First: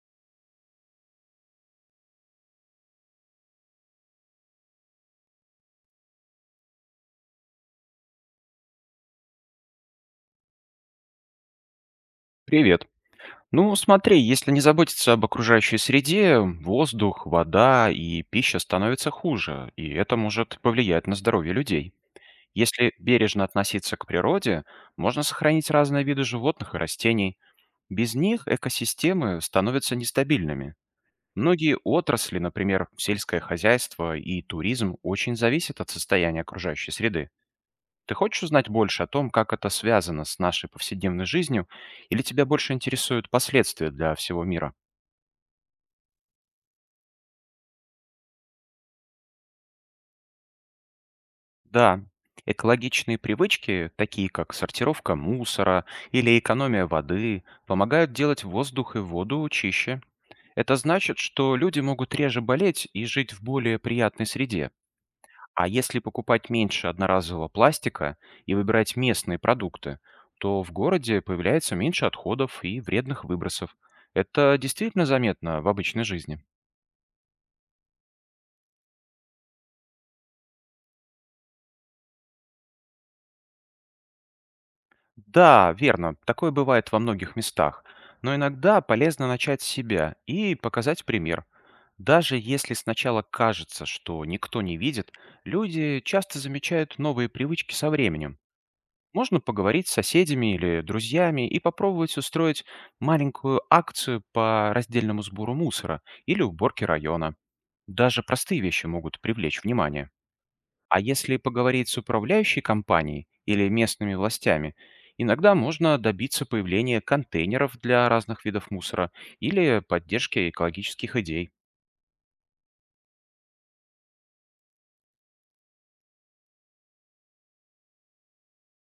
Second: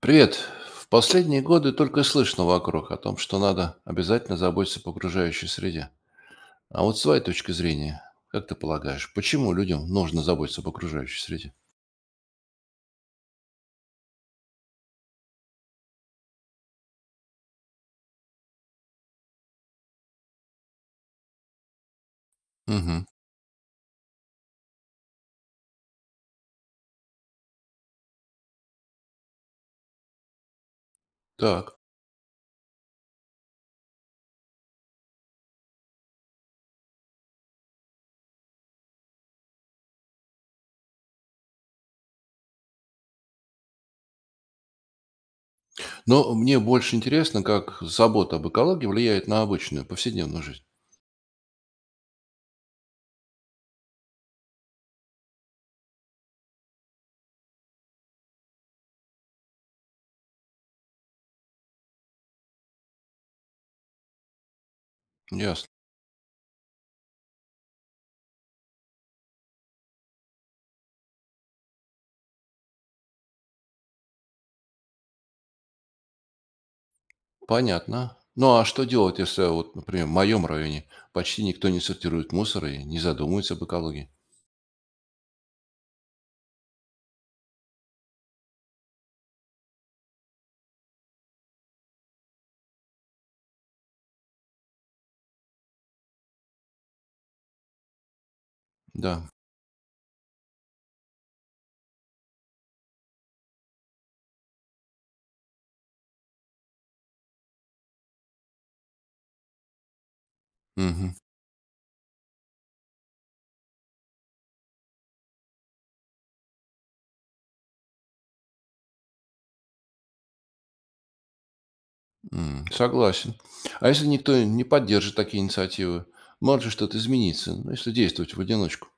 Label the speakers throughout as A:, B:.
A: Привет. В последние годы только слышно вокруг о том, что надо обязательно заботиться по окружающей среде. А вот с твоей точки зрения, как ты полагаешь, почему людям нужно заботиться об окружающей среде?
B: Привет. Ну, смотри, если не заботиться об окружающей среде, воздух, вода и пища становятся хуже, и это может повлиять на здоровье людей. Если
A: Угу.
B: бережно относиться к природе, можно сохранить разные виды животных и растений. Без них экосистемы становятся нестабильными. Многие
A: Так.
B: отрасли, например, сельское хозяйство и туризм, очень зависят от состояния окружающей среды. Ты хочешь узнать больше о том, как это связано с нашей повседневной жизнью, или тебя больше интересуют последствия для всего мира?
A: Но мне больше интересно, как забота об экологии влияет на обычную повседневную жизнь.
B: Да, экологичные привычки, такие как сортировка мусора или экономия воды, помогают делать воздух и воду чище. Это значит, что люди могут реже болеть и жить в более приятной среде. А
A: Ясно.
B: если покупать меньше одноразового пластика и выбирать местные продукты, то в городе появляется меньше отходов и вредных выбросов. Это действительно заметно в обычной жизни.
A: Понятно. Ну а что делать, если, вот, например, в моем районе почти никто не сортирует мусор и не задумывается об экологии?
B: Да, верно, такое бывает во многих местах. Но иногда полезно начать с себя и показать пример. Даже если сначала кажется, что никто не видит, люди часто замечают новые привычки со временем.
A: Да.
B: Можно поговорить с соседями или друзьями и попробовать устроить маленькую акцию по раздельному сбору мусора или уборке района. Даже простые вещи могут привлечь внимание. А
A: Угу.
B: если поговорить с управляющей компанией или местными властями, иногда можно добиться появления контейнеров для разных видов мусора или поддержки экологических идей.
A: М, согласен. А если никто не поддержит такие инициативы, может же что-то измениться, ну, если действовать в одиночку.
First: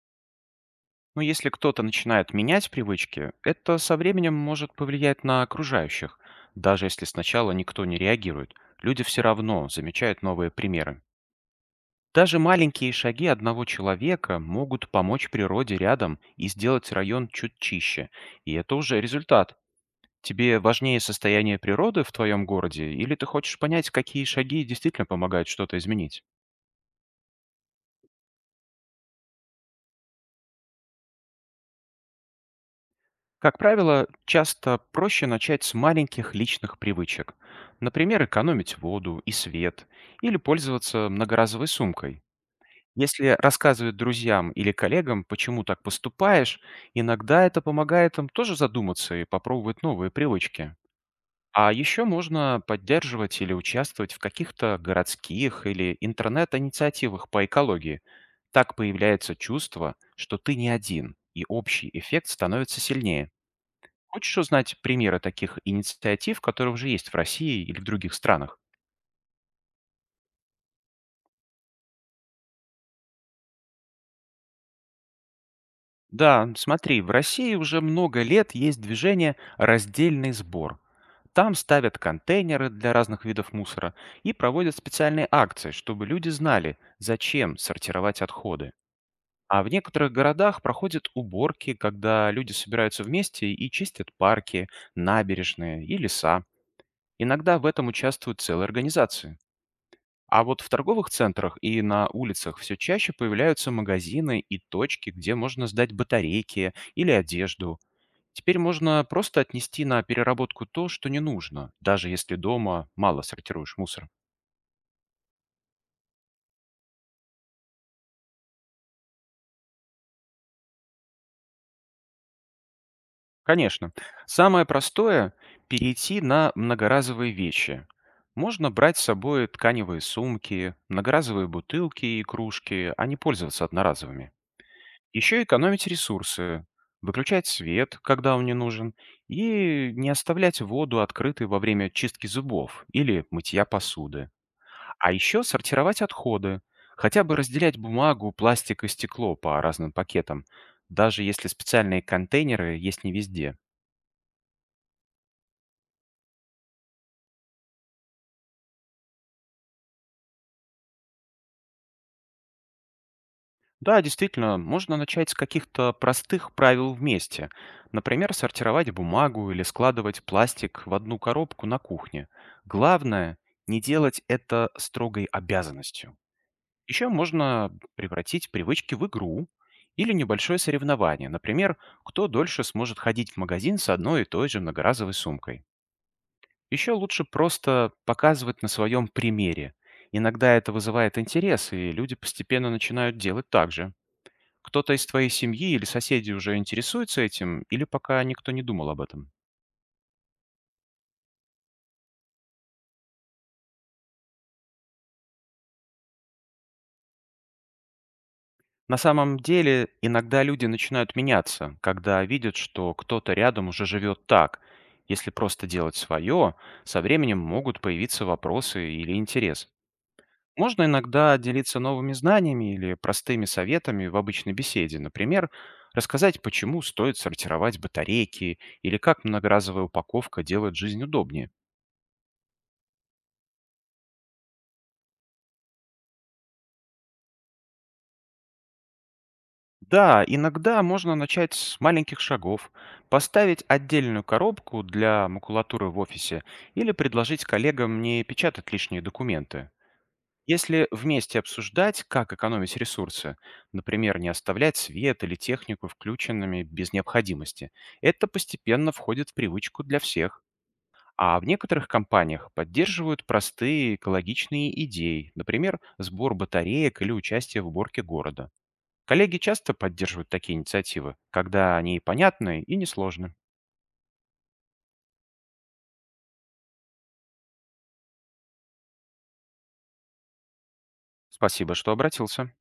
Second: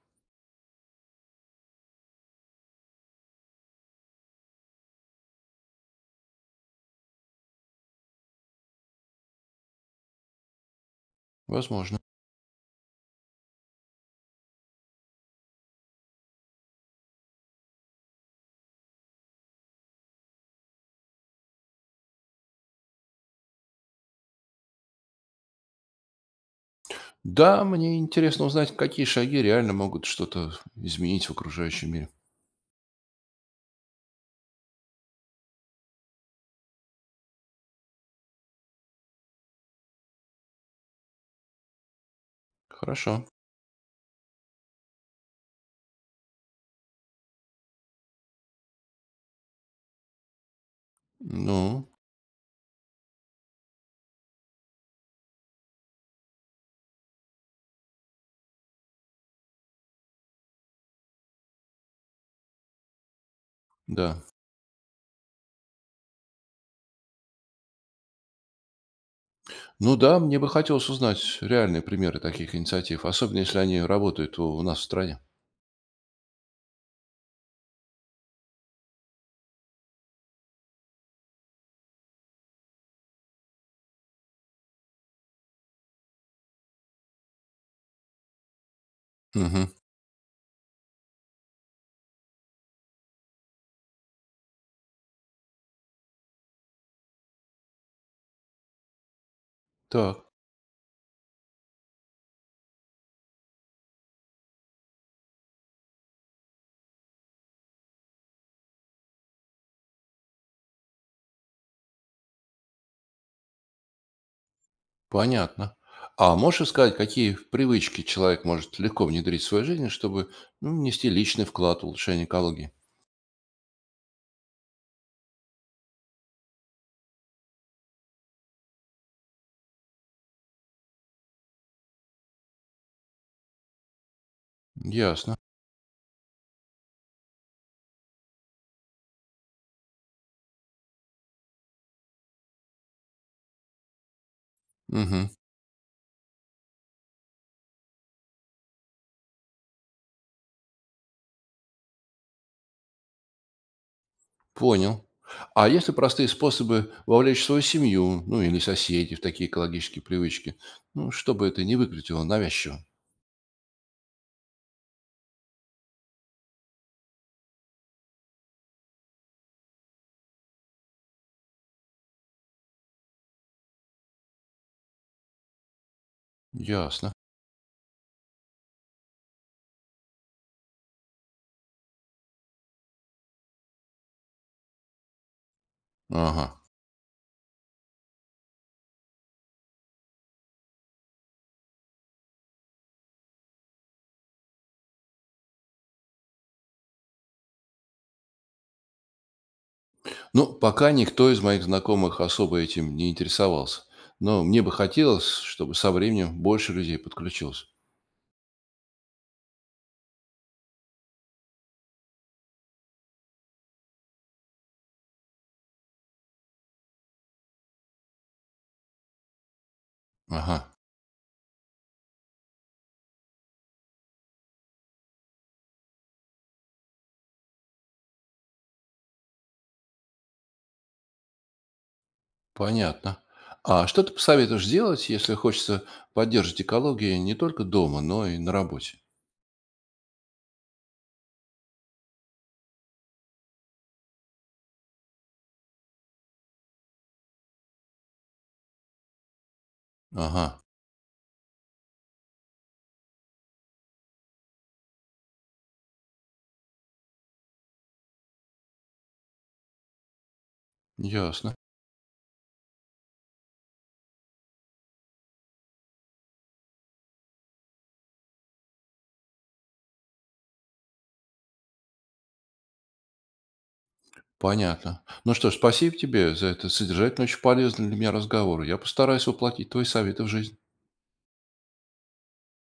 B: Но если кто-то начинает менять привычки, это со временем может повлиять на окружающих. Даже если сначала никто не реагирует, люди все равно замечают новые примеры.
A: Возможно.
B: Даже маленькие шаги одного человека могут помочь природе рядом и сделать район чуть чище. И это уже результат. Тебе важнее состояние природы в твоем городе, или ты хочешь понять, какие шаги действительно помогают что-то изменить?
A: Да, мне интересно узнать, какие шаги реально могут что-то изменить в окружающем мире.
B: Как правило, часто проще начать с маленьких личных привычек. Например, экономить воду и свет или пользоваться многоразовой сумкой.
A: Хорошо.
B: Если рассказывать друзьям или коллегам, почему так поступаешь, иногда это помогает им тоже задуматься и попробовать новые привычки. А
A: Ну,
B: еще можно поддерживать или участвовать в каких-то городских или интернет-инициативах по экологии. Так появляется чувство, что ты не один, и общий эффект становится сильнее.
A: да.
B: Хочешь узнать примеры таких инициатив, которые уже есть в России или в других странах?
A: Ну да, мне бы хотелось узнать реальные примеры таких инициатив, особенно если они работают у нас в стране.
B: Да, смотри, в России уже много лет есть движение «Раздельный сбор». Там ставят контейнеры для разных видов мусора и проводят специальные акции, чтобы люди знали, зачем сортировать отходы. А в
A: Мгм.
B: некоторых городах проходят уборки, когда люди собираются вместе и чистят парки, набережные и леса. Иногда в этом участвуют целые организации.
A: Так,
B: А вот в торговых центрах и на улицах все чаще появляются магазины и точки, где можно сдать батарейки или одежду. Теперь можно просто отнести на переработку то, что не нужно, даже если дома мало сортируешь мусор.
A: понятно. А можешь сказать, какие привычки человек может легко внедрить в свою жизнь, чтобы ну, нести личный вклад в улучшение экологии?
B: Конечно, самое простое– перейти на многоразовые вещи. Можно брать с собой тканевые сумки, многоразовые бутылки и кружки, а не пользоваться одноразовыми.
A: Ясно.
B: Еще экономить ресурсы, выключать свет, когда он не нужен, и не оставлять воду открытой во время чистки зубов или мытья посуды. А
A: Мгм.
B: еще сортировать отходы, хотя бы разделять бумагу, пластик и стекло по разным пакетам, даже если специальные контейнеры есть не везде.
A: Понял. А есть ли простые способы вовлечь свою семью, ну или соседей в такие экологические привычки, ну, чтобы это не выглядело навязчиво?
B: Да, действительно, можно начать с каких-то простых правил вместе. Например, сортировать бумагу или складывать пластик в одну коробку на кухне. Главное, не делать это строгой обязанностью. Еще
A: Ясно.
B: можно превратить привычки в игру или небольшое соревнование. Например, кто дольше сможет ходить в магазин с одной и той же многоразовой сумкой.
A: Ага.
B: Еще лучше просто показывать на своем примере. Иногда это вызывает интерес, и люди постепенно начинают делать так же. Кто-то из твоей семьи или соседей уже интересуется этим, или пока никто не думал об этом?
A: Ну, пока никто из моих знакомых особо этим не интересовался. Но мне бы хотелось, чтобы со временем больше людей подключилось.
B: На самом деле, иногда люди начинают меняться, когда видят, что кто-то рядом уже живет так. Если просто делать свое, со временем могут появиться вопросы или интерес.
A: Ага,
B: Можно иногда делиться новыми знаниями или простыми советами в обычной беседе. Например, рассказать, почему стоит сортировать батарейки или как многоразовая упаковка делает жизнь удобнее.
A: понятно. А что ты посоветуешь делать, если хочется поддерживать экологию не только дома, но и на работе?
B: Да, иногда можно начать с маленьких шагов, поставить отдельную коробку для макулатуры в офисе или предложить коллегам не печатать лишние документы.
A: Ага,
B: Если вместе обсуждать, как экономить ресурсы, например, не оставлять свет или технику включенными без необходимости, это постепенно входит в привычку для всех. А в
A: ясно.
B: некоторых компаниях поддерживают простые экологичные идеи, например, сбор батареек или участие в уборке города. Коллеги часто поддерживают такие инициативы, когда они понятны и несложны.
A: Понятно. Ну что ж, спасибо тебе за этот содержательный, очень полезный для меня разговор. Я постараюсь воплотить твои советы в жизнь.
B: Спасибо, что обратился.